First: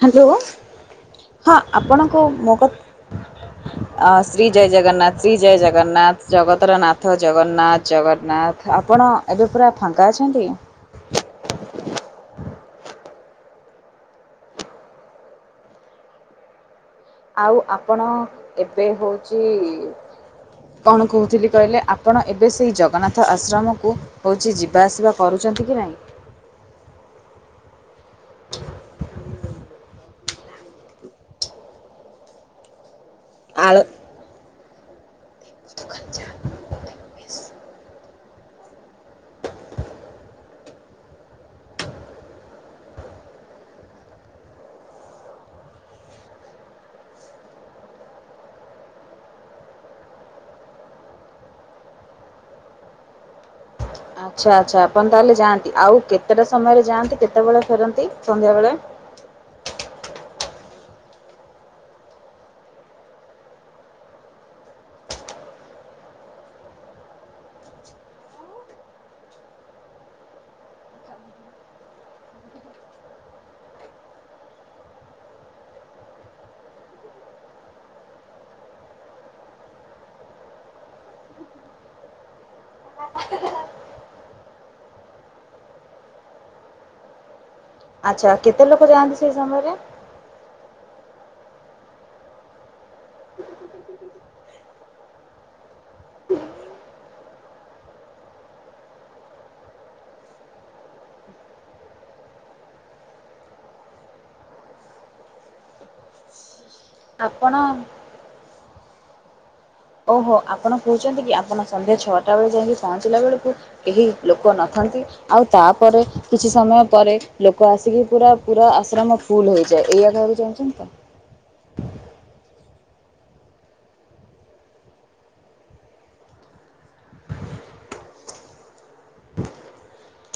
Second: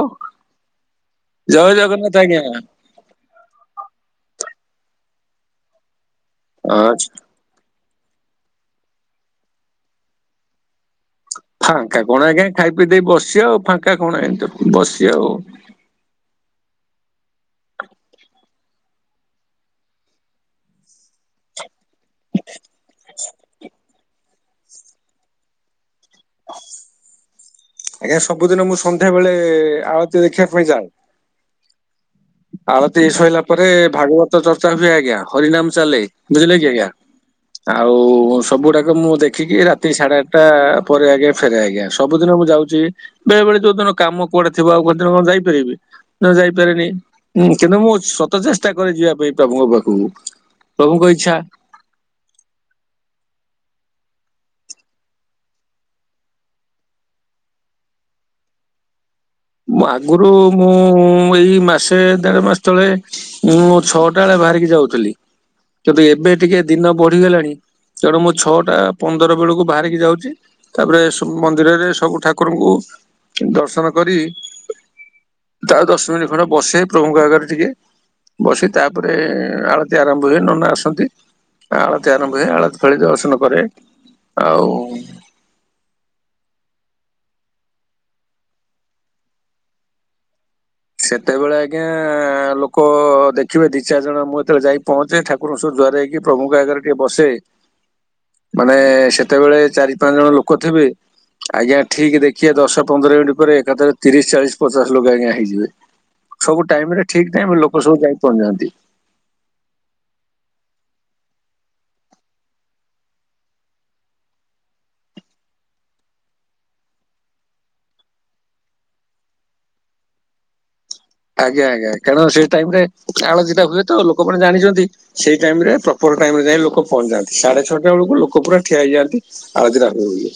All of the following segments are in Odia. ହ୍ୟାଲୋ, ହଁ ଜୟ ଜଗନ୍ନାଥ ଆପଣଙ୍କୁ ଆଜ୍ଞା ମୋ କ ଅ ଶ୍ରୀ ଜୟ ଜଗନ୍ନାଥ, ଶ୍ରୀ ଜୟ ଜଗନ୍ନାଥ, ଜଗତର ଆଚ୍ଛା, ନାଥ ଜଗନ୍ନାଥ ଜଗନ୍ନାଥ, ଆପଣ ଏବେ ପୁରା ଫାଙ୍କା ଅଛନ୍ତି? ଫାଙ୍କା କଣ ଆଜ୍ଞା, ଖାଇ ପିଇ ଦେଇ ବସିଚି ଆଉ, ଫାଙ୍କା କଣ ଆ ବସିଚି ଆଉ। ଆଉ ଆପଣ, ଏବେ ହେଉଛି କଣ କହୁଥିଲି କହିଲେ ଆ ଆପଣ ଏବେ ସେହି ଜଗନ୍ନାଥ ଆଶ୍ରମକୁ ହେଉଛି ଯିବାଆସିବା କରୁଛନ୍ତି କି ନାହିଁ? ଆଜ୍ଞା ସବୁଦିନ ମୁଁ ସନ୍ଧ୍ୟା ବେଳେ ଆଳତି ଦେଖିବା ପାଇଁ ଯାଏ। ଆଳତି ଶଇଲା ପରେ ଆଳୁ ଭାଗବତ ଚର୍ଚ୍ଚା ବି ହୁଏ ଆଜ୍ଞା। ହରିନାମ ଚାଲେ ବୁଝିଲେ କି ଆଜ୍ଞା? ଆଉ ସବୁଗୁଡାକ ମୁଁ ଦେଖିକି, ରାତି ସାଢେ ଆଠଟା ପରେ ଆଜ୍ଞା ଫେରେ ଆଜ୍ଞା। ସବୁଦିନ ମୁଁ ଯାଉଛି ବେଳେ ବଳେ ଯୋଉ ଦିନ କାମ କୁଆଡେ ଥିବ ଆଉ କ ଦିନଣ ଯାଇପାରିବି? ନ ଯାଇପାରେନି। ହୁଁ କିନ୍ତୁ ମୁଁ ସତ ଚେଷ୍ଟା କରେ ଯିବା ପାଇଁ ପ୍ରଭୁଙ୍କ ପାଖକୁ, ପ୍ରଭୁଙ୍କ ଇଚ୍ଛା। ଆଚ୍ଛା ଆଚ୍ଛା ଆପଣ ତାହେଲେ ଯାଆନ୍ତି, ଆଉ କେତେଟା ସମୟରେ ଯାଆନ୍ତି କେତେବେଳେ ଫେରନ୍ତି ସନ୍ଧ୍ୟାବେଳେ? ମୁଁ ଆଗରୁ ମୁଁ ଏଇ ମାସେ ଦେଢ ମାସ ତଳେ ମୁଁ ଛଅଟା ବେଳେ ବାହାରିକି ଯାଉଥିଲି, କିନ୍ତୁ ଏବେ ଟିକେ ଦିନ ବଢିଗଲାଣି। ତେଣୁ ମୁଁ ଛଅଟା ପନ୍ଦର ବେଳକୁ ବାହାରିକି ଯାଉଛି। ତାପରେ ମନ୍ଦିରରେ ସବୁ ଠାକୁରଙ୍କୁ ଦର୍ଶନ କରି ତା ଦଶ ମିନିଟ୍ ଖଣ୍ଡେ ବସେ ପ୍ରଭୁଙ୍କ ଆଗରେ ଟିକେ। ବସି ତାପରେ ଆଳତି ଆରମ୍ଭ ହୁଏ ନନା ଆସନ୍ତି। ଆଳତି ଆରମ୍ଭ ହୁଏ, ଆଳତି ଫାଳତି ଦର୍ଶନ କରେ, ଆଉ ଆଚ୍ଛା କେତେ ଲୋକ ଯାଆନ୍ତି ସେଇ ସମୟରେ? ସେତେବେଳେ ଆଜ୍ଞା ଲୋକ ଦେଖିବେ ଦି ଚାରି ଜଣ ମୁଁ ଯେତେବେଳେ ଯାଇ ପହଞ୍ଚେ ଠାକୁ ର ଜୁହାର ହେଇକି ହେଇକି ପ୍ରଭୁଙ୍କ ଆଗାରେ ଟିକେ ବସେ ମାନେ ସେତେବେଳେ ଚାରି ପାଞ୍ଚ ଜଣ ଲୋକ ଥିବେ। ଆଜ୍ଞା ଠିକ୍ ଦେଖିବା ଦଶ ପନ୍ଦର ମିନିଟ ପରେ ଏକାଥରେ ତିରିଶ, ଚାଳିଶ, ପଚାଶ ଲୋକ ଆଜ୍ଞା ହେଇଯିବେ। ସବୁ ଟାଇମ ରେ ଠିକ୍ ଟାଇମ ଆପଣ ଲୋକ ସବୁ ଯାଇ ପହଞ୍ଚି ଯାଆନ୍ତି। ଓହୋ ଆପଣ କହୁଛନ୍ତି କି ଆପଣ ସନ୍ଧ୍ୟା ଛଅଟା ବେଳେ ଯାଇକି ପହଞ୍ଚିଲା ବେଳକୁ କେହି ଲୋକ ନଥାନ୍ତି। ଆଉ ତାପରେ କିଛି ସମୟ ପରେ ଲୋକ ଆସିକି ପୁରା ପୁରା ଆଶ୍ରମ ଫୁଲ ହୋଇଯାଏ, ଏୟା କହିବାକୁ ଚାହୁଁଛନ୍ତି ତ? ଆଜ୍ଞା ଆଜ୍ଞା, କାରଣ ସେ ଟାଇମ ରେ ଆଳତି ଟା ହୁଏ ତ ଲୋକମାନେ ଜାଣିଛନ୍ତି। ସେଇ ଟାଇମ ରେ ପ୍ରପର ଟାଇମ ରେ ଯାଇ ଲୋକ ପହଞ୍ଚି ଯାଆନ୍ତି, ସାଢେ ଛଅଟା ବେଳକୁ ଲୋକ ପୁରା ଠିଆ ହେଇଯାନ୍ତି। ଆଳତି ଟା ଆରମ୍ଭ ହୁଏ।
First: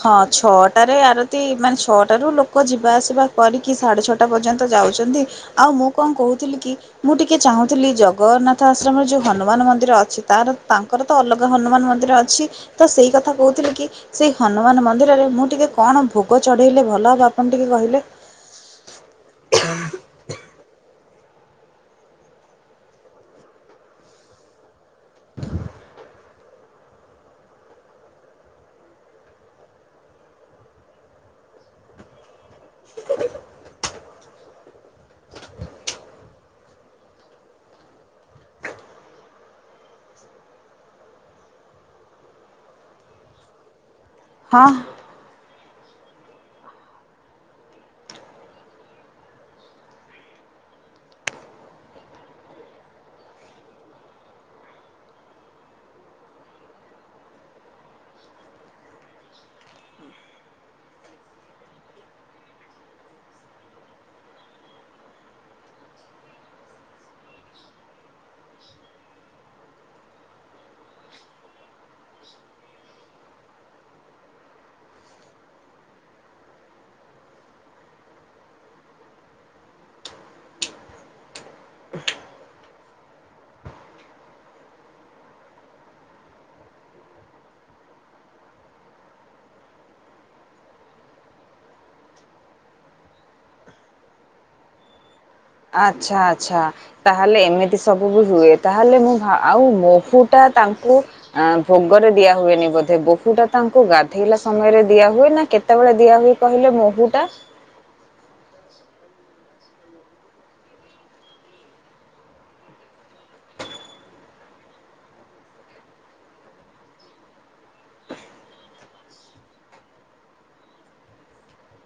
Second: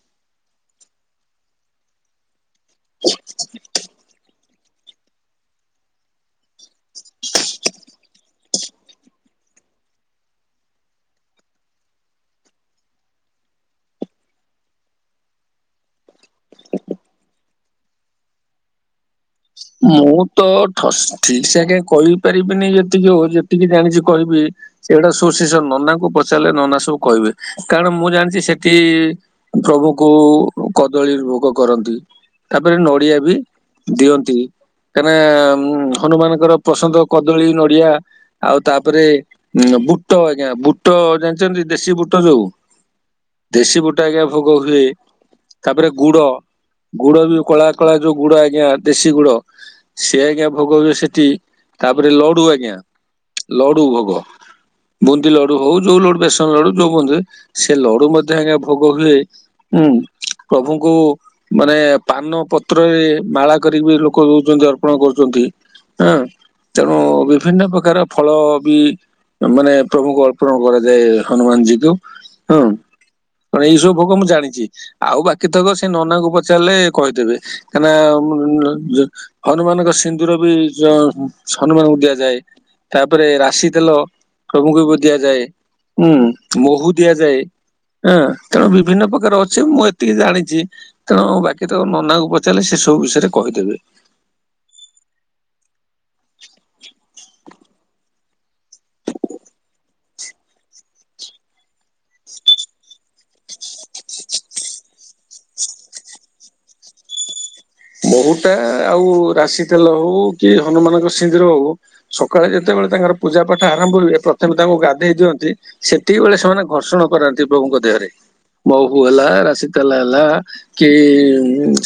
ହଁ ଛଅଟାରେ ଆରତି, ମାନେ ଛଅଟାରୁ ଲୋକ ଯିବା ଆସିବା କରିକି ସାଢେ ଛଅଟା ପର୍ଯ୍ୟନ୍ତ। ତ ଯାଉଛନ୍ତି, ଆଉ ମୁଁ କଣ କହୁଥିଲି କି ମୁଁ ଟିକେ ଚାହୁଁଥିଲି ଜଗନ୍ନାଥ ଆଶ୍ରମର ଯୋଉ ହନୁମାନ ମନ୍ଦିର ଅଛି ତାର ତାଙ୍କ ଙ୍କର ତ ଅଲଗା ହନୁମାନ ମନ୍ଦିର ଅଛି, ତ ସେଇ କଥା କହୁଥିଲେ କି ସେ ହନୁମାନ ମନ୍ଦିରରେ ମୁଁ ଟିକେ କଣ ଭୋଗ ଚଢ଼େଇଲେ ଭଲ ହେବ ଆପଣ ଟିକିଏ କହିଲେ। ମୁଁ ତ ଠସ୍ ଠିକ ସେ ଆଜ୍ଞା କହିପାରିବିନି ଯେତିକି ଅଉ ଯେତିକି ଜାଣିଚି କହିବି। ସେଭଡ଼ା ସେ ସବୁ ନନାଙ୍କୁ ପଚାରିଲେ ନନା ସବୁ କହିବେ କାରଣ ମୁଁ ଜାଣିଛି ସେଠି ପ୍ରଭୁଙ୍କୁ କଦଳୀ ଭୋଗ କରନ୍ତି। ତାପରେ ନଡିଆ ବି ଦିଅନ୍ତିନି। କାହିଁକିନା ଉ ହନୁମାନଙ୍କର ପସନ୍ଦ କଦଳୀ ନଡିଆ ଆଉ ତାପରେ ଉ ବୁଟ ଆଜ୍ଞା ବୁଟ ଜାଣିଚନ୍ତି ଦେଶୀ ବୁଟ ଯୋଉ ଦେଶୀ ବୁଟା ଆଜ୍ଞା ଭୋଗ ହଁ ହୁଏ। ତାପରେ ଗୁଡ ଗୁଡ ବି କଳା କଳା ଯୋଉ ଗୁଡ ଆଜ୍ଞା ଦେଶୀ ଗୁଡ ସେ ଆଜ୍ଞା ଭୋଗ ହୁଏ ସେଠି ତାପରେ ଲଡୁ ଆଜ୍ଞା ଲଡୁ ଭୋଗ ବୁନ୍ଦି ଲଡୁ ହଉ ଯୋଉ ଲଡୁ ବେସନ ଲଡୁ ଯୋଉ ବୁନ୍ଦି ସେ ଲଡୁ ମଧ୍ୟ ଆଜ୍ଞା ଭୋଗ ହୁଏ ହୁଁ ପ୍ରଭୁଙ୍କୁ ମାନେ ପାନ ପତ୍ରରେ ମାଳା କରିବି ଲୋ ଲୋକ ଦଉଛନ୍ତି ଅର୍ପଣ କରୁଛନ୍ତି ହାଁ ତେଣୁ ବିଭିନ୍ନ ପ୍ରକାର ଫଳ ବି ମାନେ ପ୍ରଭୁଙ୍କୁ ଅର୍ପଣ କରାଯାଏ ହନୁମାନ ଜୀ କ ହଁ। କଣ ଏଇ ସବୁ ଭୋକ ମୁଁ ଜାଣିଛି ଆଉ ବାକି ଥକ ସେ ନନାଙ୍କୁ ପଚାରିଲେ କହିଦେବେ କାନା, ମୁଁ, ମୁଁ, ଯୋ ହନୁମାନଙ୍କ ସିନ୍ଦୁର ବି ହନୁମାନଙ୍କୁ ଦିଆଯାଏ। ତାପରେ ରାଶି ତେଲ ପ୍ରଭୁଙ୍କୁ ବି ଦିଆଯାଏ। ହୁଁ ମହୁୁ ଦିଆ ଯାଏ। ହଁ ତେଣୁ ବିଭିନ୍ନ ପ୍ରକାର ଅଛି ମୁଁ ଏତିକି ଜାଣିଡ଼ି। ତେଣୁ ବାକି ତ ନନାଙ୍କୁ ପଚାରିଲେ ସେ ସବୁ ବିଷୟରେ କହିଦେବେ। ଆଚ୍ଛା ଆଚ୍ଛା ତାହେଲେ ଏମିତି ସବୁ ବି ହୁଏ। ତାହେଲେ ମୁଁ ଆଉ ମହୁଟା ତାଙ୍କୁ ଆ ଭୋଗରେ ଦିଆ ହୁଏନି ବୋଧେ ବୋହୂ ଟା ତାଙ୍କୁ ଗାଧେଇଲା ସମୟରେ ଦିଆ ହୁଏ ନା କେତେ କେତେବେଳେ ଦିଆ ହଏ କହିଲେ ମହୁ ଟା ମହୁ ଟା ଆଉ ରାଶି ତେଲ ହଉ କି ହନୁମାନଙ୍କ ସିନ୍ଦୁର ହଉ ସକାଳେ ଯେତେବେଳେ ତାଙ୍କର ପୂଜା ପାଠ ଆରମ୍ଭ ହୁଏ ପ୍ରଥମେ ତାଙ୍କୁ ଗାଧେଇ ଦିଅନ୍ତି ସେତିକି ବେଳେ ସେମାନେ ଘର୍ଷଣ କରନ୍ତି ପ୍ରଭୁଙ୍କ ଦେହରେ। ମହୁ ହେଲା ରାଶି ତେଲ ହେଲା କି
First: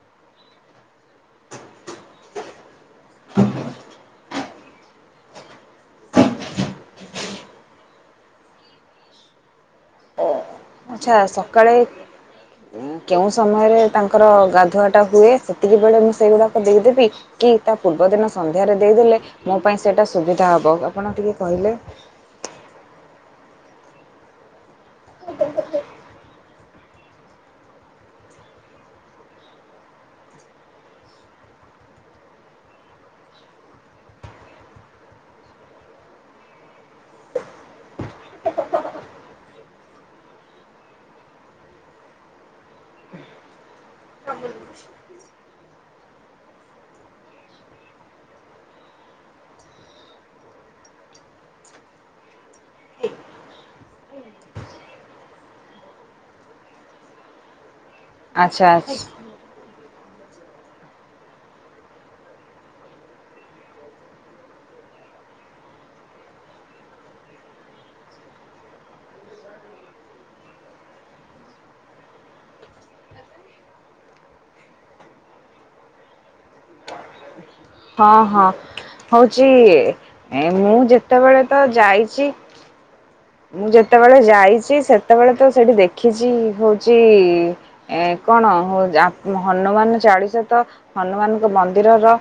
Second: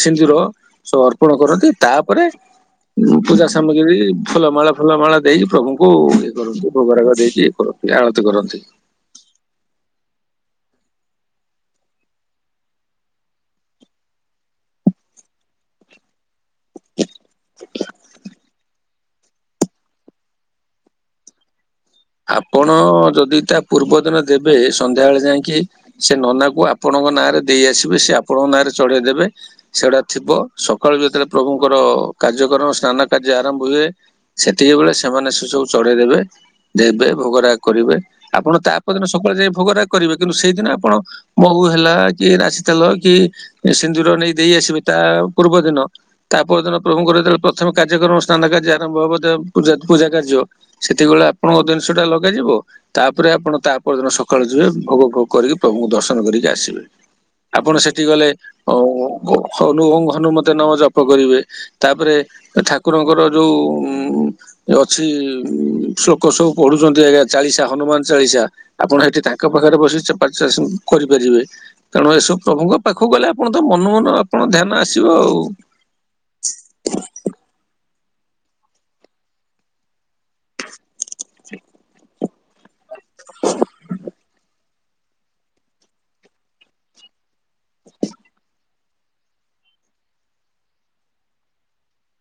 ସିନ୍ଦୁର ତ ଅର୍ପଣ କରନ୍ତି ତାପରେ ପୂଜା ସାମଗ୍ରୀ ଫୁଲମାଳ ଫୁଲମାଳ ଦେଇ ପ୍ରଭୁଙ୍କୁ ଇଏ କରନ୍ତୁ ଭୋଗରାଗ ଦେଇକି ଇଏ କରନ୍ତୁ। ଆଳତି କରନ୍ତି। ଆଚ୍ଛା ସକାଳେ କେଉଁ ସମୟରେ ତାଙ୍କର ଗାଧୁଆ ଟା ହୁଏ ସେତିକି ବେଳେ ମୁଁ ସେଇଗୁଡା ଦେଇଦେବି କି ତା ପୂର୍ବ ଦିନ ସନ୍ଧ୍ୟାରେ ଦେଇଦେଲେ ମୋ ପାଇଁ ସେଇଟା ସୁବିଧା ହେବ ଆପଣ ଟିକିଏ କହିଲେ ଆପଣ ଯଦି ତା ପୂର୍ବ ଦିନ ଦେବେ ସନ୍ଧ୍ୟା ବଳେ ଯାଇକି ସେ ନନାକୁ ଆପଣଙ୍କ ନାଁରେ ଦେଇ ଆସିବେ ସେ ଆପଣଙ୍କ ନାଁରେ ଚଢେଇ ଦେେବେ ସେଗୁଡା ଥିବ ସକାଳୁ ଯେତେବେଳେ ପ୍ରଭୁଙ୍କର କାର୍ଯ୍ୟକ୍ରମ ସ୍ନାନ କାର୍ଯ୍ୟ ଆରମ୍ଭ ହୁଏ ସେତିକି ବେଳେ ସେମାନେ ସେ ସବୁ ଚଢେଇ ଦେବେ ଦେବେ ଭୋଗରାଗ କରିବେ ଆପଣ ତାପଦିନ ସକାଳେ ଯାଇ ଭୋଗରାଗ କରିବେ କିନ୍ତୁ ସେଇଦିନ ଆପଣ? ମହୁ ହେଲା କି ରାଶି ତେଲ କି ସିନ୍ଦୁର ନେଇ ଦେଇ ଆସିବେ ତା ପୂର୍ବ ଦିନ। ତା ପରଦିନ ପ୍ରଭୁଙ୍କର ଯେତେବେଳେ ପ୍ରଥମ କାର୍ଯ୍ୟକ୍ରମ ସ୍ନାନ କାର୍ଯ୍ୟ ଆରମ୍ଭ ହବ ପୂଜା ପୂଜା କାର୍ଯ୍ୟ ସେତିକିବଳେ ଆପଣଙ୍କ ଜିନିଷ ଟା ଲଗାଯିବ ତାପରେ ଆପଣ ତା ପରଦିନ ସକାଳୁ ଯିବେ ଭୋଗ ଭୋଗ କରିକି ପ୍ରଭୁଙ୍କୁ ଦର୍ଶନ କରିକି ଆସିବେ। ଆପଣ ସେଠି ଗଲେ ଆଚ୍ଛା ଅ ଆଚ୍ଛା ହନୁ ହନୁମତ ନାମ ଜପ କରିବେ ତାପରେ ଠାକୁରଙ୍କର ଯୋଉ ଉ ଅଛି ଉ ଶ୍ଳୋକ ସବୁ ପଢୁଚ଼ନ୍ତି ଆଜ୍ଞା ଚାଳିଶା ହନୁମାନ ଚାଳିଶା ଆପଣ ଏଠି ତାଙ୍କ ପାଖରେ ବସିି ସେ ପା ଚାଷ କରିପାରିବେ ତେଣୁ ଏସବୁ ପ୍ରଭୁଙ୍କ ପାଖକୁ ଗଲେ ଆପଣ ତ ମନୁକୁ ମନ ଆପଣ ଧ୍ୟାନ ଆସିବ ଆଉ ହଁ ହଁ ହଉଛି ଏ ମୁଁ ଯେ ସେତେବେଳେ ତ ଯାଇଛି। ମୁଁ ଯେତେବେଳେ ଯାଇଛି ସେତେବେଳେ ତ ସେଠି ଦେଖିଛି ହଉଛି ଏ କଣ ହନୁମାନ ଚାଳିଶ ତ ହନୁମାନଙ୍କ ମନ୍ଦିରର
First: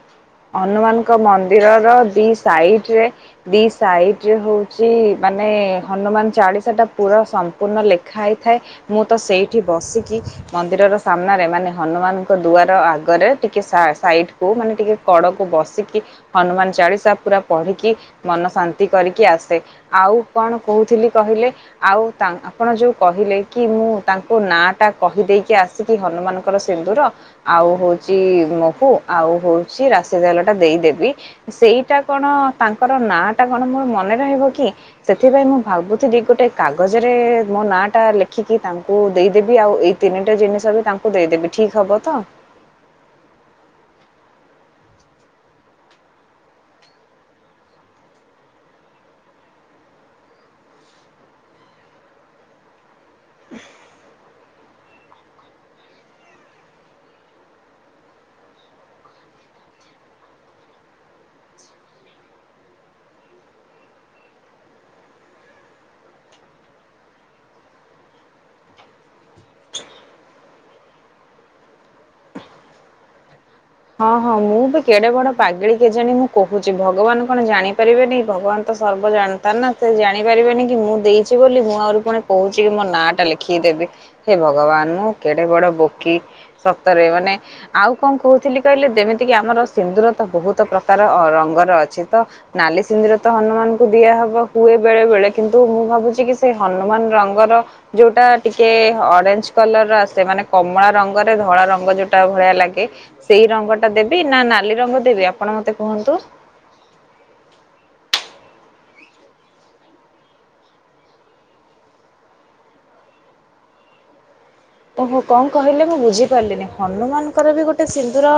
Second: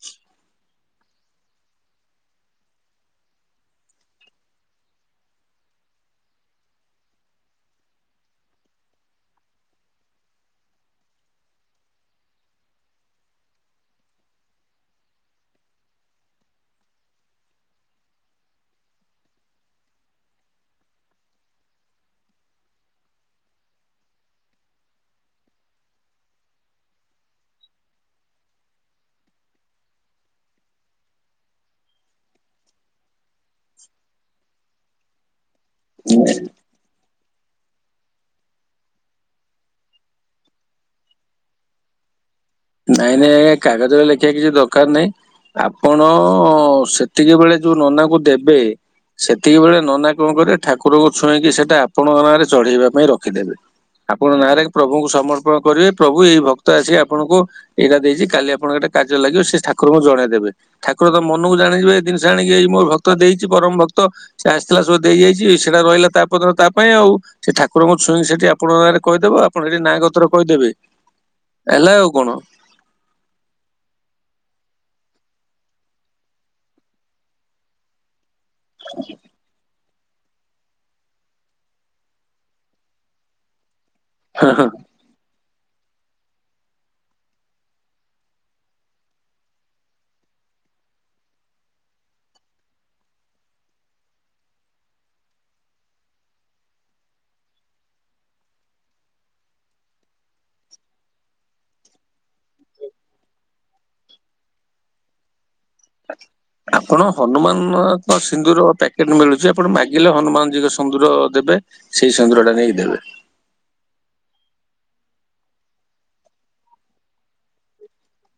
ହ [unintelligible] ହନୁମାନଙ୍କ ମନ୍ଦିର ର ଦି ସାଇଟ୍ ରେ ଦି ସାଇଟ୍ ରେ ହଉଛି ମାନେ ହନୁମାନ ଚାଳିଶା ଟା ପୁରା ସମ୍ପୂର୍ଣ୍ଣ ଲେଖା ହେଇଥାଏ। ମୁଁ ତ ସେଇଠି ବସିକି ମନ୍ଦିରର ସାମ୍ନାରେ ମାନେ ହନୁମାନଙ୍କ ଦୁଆର ଆଗରେ ଟିକେ ସାସି ସାଇଟିକୁ ମାନେ ଟିକେ କଡ଼କୁ ବସିକି ହନୁମାନ ଚାଳିଶା ପୁରା ପଢିକି ମନ ଶାନ୍ତି କରିକି ଆସେ। ଆଉ କଣ କହୁଥିଲି କହିଲେ? ଆଉ ଆପଣ ଯୋଉ କହିଲେ କି ମୁଁ ତାଙ୍କ ନାଁ ଟା କହିଦେଇକି ଆସି ସେଠି ହନୁମାନଙ୍କର ସିନ୍ଦୁର ଆଉ ହଉଛି ହ ଆଉ ହଉଛି ରାଶି ତେଲ ଟା ଦେଇଦେବି। ସେଇଟା କଣ ତାଙ୍କର ନାଁ ଟା କଣ ମୋର ମନେ ରହିବ କି? ସେଥିପାଇଁ ମୁଁ ଭାବୁଥିଲି ଗୋଟେ କାଗଜରେ ମୋ ନାଁଟା ଲେଖିକି ତାଙ୍କୁ ଦେଇଦେବି ଆଉ ଏଇ ତିନିଟା ଜିନିଷ ବି ତାଙ୍କୁ ଦେଇଦେବି ଠିକ୍ ହବ ତ? ନାଇଁ ନାଇଁ ଆଜ୍ଞା କାଗଜରେ ଲେଖିବା କିଛି ଦରକାର ନାଇଁ ଆପଣ ସେତିକି ବେଳେ ଯୋଉ ନନା କୁ ଦେବେ ସେତିକି ବେଳେ ନନା କଣ କରିବେ ଠାକୁରଙ୍କୁ ଛୁଇଁକି ସେଟା ଆପଣଙ୍କ ନାଁରେ ଚଢେଇବା ପାଇଁ ରଖିଦେବେ। ଆପଣ ନାଁରେ ପ୍ରଭୁଙ୍କୁ ସମର୍ପଣ କରିବେ ପ୍ରଭୁ ଏଇ ଭକ୍ତ ଆସି ଆପଣଙ୍କୁ ଏଇଟା ଦେଇଛି କାଲି ଆପଣଙ୍କ ଏଟା କଯ୍ୟ ଲାଗିବ ସେ ଠାରଙ୍କୁ ଜଣେଇଦେବେ। ଠାକୁର ତ ମନକୁ ଜାଣିିଯିବେ ଏଇ ଜିନିଷ ଆଣିକି ଏଇ ମୋ ଭକ୍ତ ଦେଇଛି ପରମ ଭକ୍ତ ସେ ଆସିଥିଲା ସବୁ ଦେଇ ଯାଇଛି ସେଟା ରହିଲା ତାପର ଦିନ ତା ପାଇଁ ଆଉ। ସେ ଠାକୁରଙ୍କୁ ଛୁଇଁ କି ସେଠି ଆପଣଙ୍କ ଆଗରେ କହିଦେବ ଆପଣ ସେଠି ନାଁ ଗୋତ୍ର କହିଦେବେ। ହେଲା ଆଉ କଣ। ହଁ ହଁ ମୁଁ ବି କେଡେ ବଡ ପାଗିଳି କେଜାଣି ମୁଁ କହୁଛି ଭଗବାନ କଣ ଜାଣି ପାରିବେନି ଭଗବାନ ତ ସର୍ବ ଜାଣତା ନା। ସେ ଜାଣିପାରିବେନି କି ମୁଁ ଦେଇଛି ବୋଲି ମୁଁ ଆହୁରି ପୁଣି କହୁଛି କି ମୋ ନାଁ ଟା ଲେଖିକ ଦେବି। ହେ ଭଗବାନ ମୁଁ କେଡେ ବଡ ବୋକି ସତରେ ମାନେ ଆଉ କଣ କହୁଥିଲି କି? କହିଲେ ଯେମିତିକି ଆମର ସିନ୍ଦୁର ତ ବହୁତ ପ୍ରକାର ରଙ୍ଗର ଅଛି ତ ନାଲି ସିନ୍ଦୁର ତ ହନୁମାନଙ୍କୁ ଦିଆହବ ହୁଏ ବେଳେ ବେଳେ କିନ୍ତୁ ମୁଁ ଭାବୁଛି କି ସେଇ ହନୁମାନ ରଙ୍ଗର ଯୋଉଟା ଟିକେ ଅରେଞ୍ଜ କଲର୍ ର ଆସେ ମାନେ କମଳା ରଙ୍ଗରେ ଧଳା ରଙ୍ଗ ଯୋଉଟା ଭଳିଆ ଲାଗେ ସେଇ ରଙ୍ଗ ଟା ଦେବି ନା ନାଲି ରଙ୍ଗ ଦେବି ଆପଣ ମତେ କୁହନ୍ତୁ? ଆପଣ ହନୁମାନଙ୍କ ସିନ୍ଦୁର ପ୍ୟାକେଟ୍ ମିଳୁଛି ଆପଣ ମାଗିଲେ ହନୁମାନ ଜିଙ୍କ ସିନ୍ଦୁର ଦେବେ। ସେଇ ସିନ୍ଦୁର ଟା ନେଇକି ଦେବେ। ଓହୋ କଣ କହିଲେ ମୁଁ ବୁଝିପାରିଲିନି ହନୁମାନଙ୍କର ବି ଗୋଟେ ସିନ୍ଦୁର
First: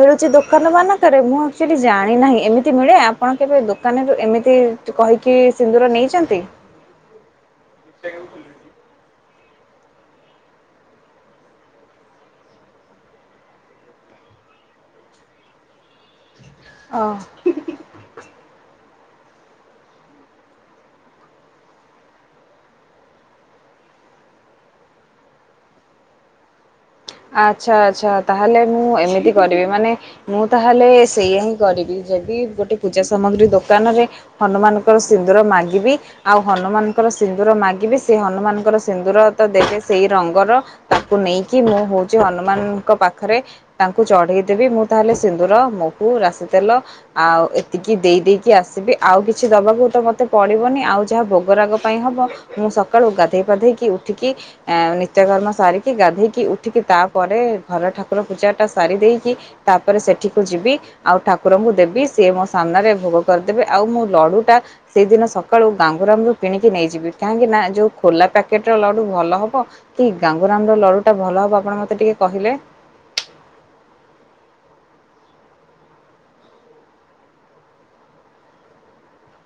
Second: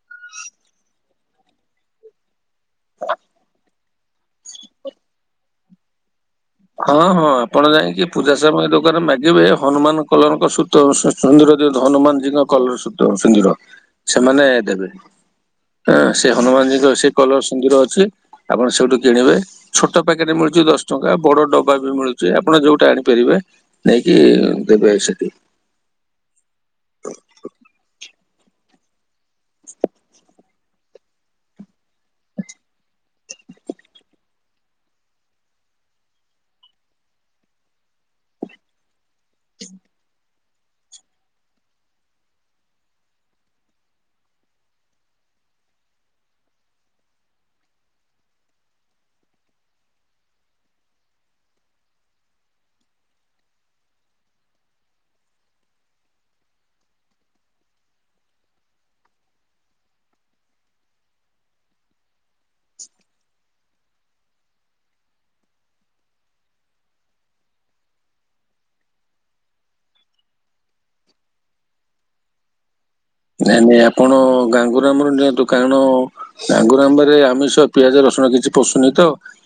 ମିଳୁଛି ଦୋକାନ ମାନଙ୍କରେ ମୁଁ ଅକ୍ଚୁଏଲି ଜାଣି ନାହିଁ ଏମିତି ମିଳେ ଆପଣ କେବେ ଦୋକାନରୁ ଏମିତି ତୁ କହିକି ସିନ୍ଦୁର ନେଇଛନ୍ତି? ହଁ ହଁ ଆପଣ ଯାଇକି ପୂଜା ସାମଗ୍ରୀ ଦୋକାନରେ ମାଗିବେ ହନୁମାନ କଲରଙ୍କ ସୂତ ହନୁ ସିନ୍ଦୁର ଦିଅନ୍ତୁ ହନୁମାନ ଜୀଙ୍କ କଲର ସୁତ ସିନ୍ଦୁର ସେମାନେ ଦେବେ। ଆଁ ସେ ହନୁମାନୀଜି ଯୋ ଅ ସେଇ କଲର ସିନ୍ଦୁର ଅଛି ଆପଣ ସେଇଠୁ କିଣିବେ ଛୋଟ ପ୍ୟାକେଟେ ମିଳୁଛି ଦଶ ଟଙ୍କା ବଡ ଡବା ବି ମିଳୁଛି ଆପଣ ଯୋଉଟା ଆଣିପାରିବେ ନେଇକି ଦେବେ ସେଠି। ଆଚ୍ଛା ଆଚ୍ଛା ତାହେଲେ ମୁଁ ଏମିତି କରିବି ମାନେ ମୁଁ ତାହେଲେ ସେଇଆା ହିଁ କରିବି ଯଦି ଗୋଟେ ପୂଜା ସାମଗ୍ରୀ ଦୋକାନରେ ହନୁମାନଙ୍କର ସିନ୍ଦୁର ମାଗିବି ଆଉ ହନୁମାନଙ୍କର ସିନ୍ଦୁର ମାଗିବି ସେ ହନୁମାନଙ୍କର ସିନ୍ଦୁର ତ ଦେବେ ସେଇ ରଙ୍ଗର ତାକୁ ନେଇକି ମୁଁ ହଉଚୁ ହନୁମାନଙ୍କ ପାଖରେ ତାଙ୍କୁ ଚଢେଇ ଦେବି, ମୁଁ ତାହେଲେ ସିନ୍ଦୁର, ମହୁ, ରାଶି ତେଲ ଆଉ ଏତିକି ଦେଇ ଦେଇକି ଆସିବି। ଆଉ କିଛି ଦବାକୁ ତ ମତେ ପଡିବନି। ଆଉ ଯାହା ଭୋଗ ରାଗ ପାଇଁ ହବ ମୁଁ ସକାଳୁ ଗାଧେଇ ପାଧେଇକି ଉଠିକି ଏଁ, ନିତ୍ୟକର୍ମ ସାରିକି ଗାଧେଇକି ଉ ଠିକି ତାପରେ ଘର ଠାକୁର ପୂଜା ଟା ସାରି ଦେଇକି ତାପରେ ସେଠିକୁ ଯିବି। ଆଉ ଠାକୁରଙ୍କୁ ଦେବି ସେ ମୋ ସାମ୍ନାରେ ଭୋଗ କରିଦେବେ। ଆଉ ମୁଁ ଲଡୁ ଟା ସେଇଦିନ ସକାଳୁ ଗାଙ୍ଗୁରାମରୁ କିଣିକି ନେଇଯିବି। କାହିଁକି ନା ଯୋଉ ଖୋଲା ପ୍ୟାକେଟ୍ ର ଲଡୁ ଭଲ ହବ କି ଗାଙ୍ଗୁରାମ ର ଲଡୁ ଟା ଭଲ ହବ ଆପଣ ମୋତେ ଟିକେ କହିଲେ? ନାଇଁ ନାଇଁ ଆପଣ ଗାଙ୍ଗୁରାମ ରୁ ନିଅନ୍ତୁ। କାରଣ ଗଙ୍ଗୁରାମରେ ଆମିଷ ପିଆଜ ରସୁଣ କିଛି ପଷୁନି ତ।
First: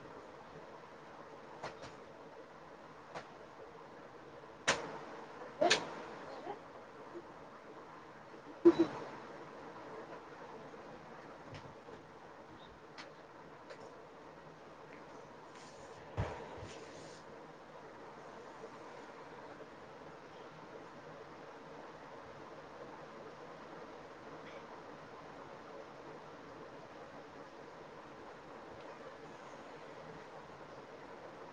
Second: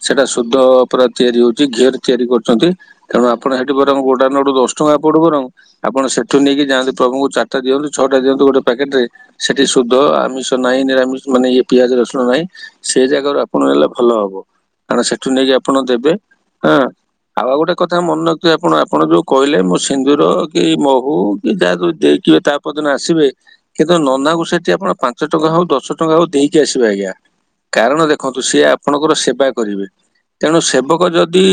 ସେଟା ସୁଧ ପୁରା ତିଆରି ହଉଚି, ଘିଅ ରେ ତିଆରି କରୁଛନ୍ତି। ତେଣୁ ଆପଣ ସେଠି ବରଂ ଗୋଟା ନଡୁ ଦଶ ଟଙ୍କା ପଡୁ ବରଂ ଆପଣ ସେଠୁ ନେଇକି ଯାଆନ୍ତୁ ପ୍ରଭୁଙ୍କୁ ଚାଟା ଦିଅନ୍ତୁ, ଛଅଟା ଦିଅନ୍ତୁ, ଗୋଟେ ପ୍ୟାକେଟ୍ ରେ ସେଠି ସୁଧ ଆମିଷ ନାହିଁ ନିରାମିଷ ମାନେ ଇଏ ପିଆଜ ରସୁଣ ନାହିଁ। ସେଇ ଜାଗାରୁ ଆପଣ ନେଲେ ଭଲ ହବ। କାରଣ ସେଠୁ ନେଇକି ଆପଣ ଦେବେ ଆଁ, ଆଉ ଆଉ ଗୋଟେ କଥା ମନେ ରଖିଥିବେ ଆପଣ। ଆପଣ ଯୋଉ କଇଲେ ମୁଁ ସିନ୍ଦୁର କି ମହୁ କି ଯା ସବୁ ଦେଖିବେ ତା କୋଉଦିନ ଆସିବେ? କିନ୍ତୁ ନନା କୁ ସେଠି ଆପଣ ପାଞ୍ଚ ଟଙ୍କା ହଉ ଦଶ ଟଙ୍କା ହଉ ଦେଇକି ଆସିବେ ଆଜ୍ଞା। କାରଣ ଦେଖନ୍ତୁ ସିଏ ଆପଣଙ୍କର ସେବା କରିବେ। ତେଣୁ ସେବକ ଯଦି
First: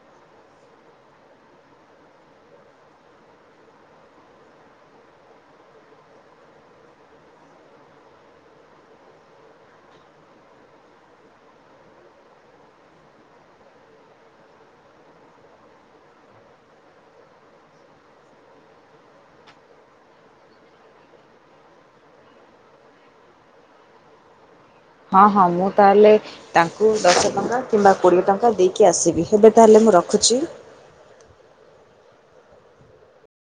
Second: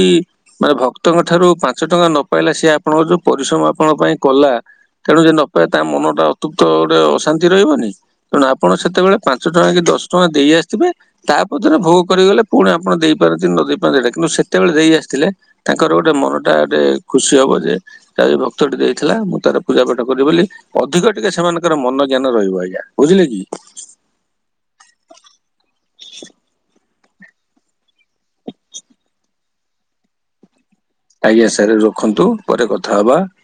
ମାନେ ଭକ୍ତଙ୍କ ଠାରୁ ପାଞ୍ଚ ଟଙ୍କା ନ ପାଇଲା ସିଏ ଆପଣଙ୍କର ଯୋଉ ପରିଶ୍ରମ ଆପଣଙ୍କ ପାଇଁ କଲା। ତେଣୁ ଯିଏ ନପାଇ ତା ମନ ଟା ଅତୁପ୍ତ ଗୋଟେ ଅଶାନ୍ତି ରହିବନି। ତେଣୁ ଆପଣ ସେତେବେଳେ ପାଞ୍ଚ ଟଙ୍କା କି ଦଶ ଟଙ୍କା ଦେଇ ଆସିଥିବେ। ତାପଦରେ ଭୋଗ କରିଗଲେ ପୁଣି ଆପଣ ଦେଇପାରନ୍ତି ନ ଦେଇ ପାରନ୍ତି ସେଟା। କିନ୍ତୁ ସେତେବେଳେ ଦେଇ ଆସିଥିଲେ ତାଙ୍କର ଗୋଟେ ମନ ଟା ଗୋଟେ ଖୁସି ହବ ଯେ ତାଇ ଭକ୍ତଟି ଦେଇଥିଲା ମୁଁ ତାର ପୂଜା ପାାଠ କରିବି ବୋଲି। ଅଧିକ ଟିକେ ସେମାନଙ୍କର ମନ ଜ୍ଞାନ ରହିବ ଆଜ୍ଞା। ବୁଝିଲେ କି? ହଁ, ହଁ ମୁଁ ତାଲେ ତାଙ୍କୁ ଦଶ ଟଙ୍କା କିମ୍ବା କୋଡ଼ିଏ ଟଙ୍କା ଦେଇକି ଆସିବି। ହେବେ ତାହେଲେ ମୁଁ ରଖୁଛି। ଆଜ୍ଞା ସାର୍ ରଖନ୍ତୁ ପରେ କଥା ହବା।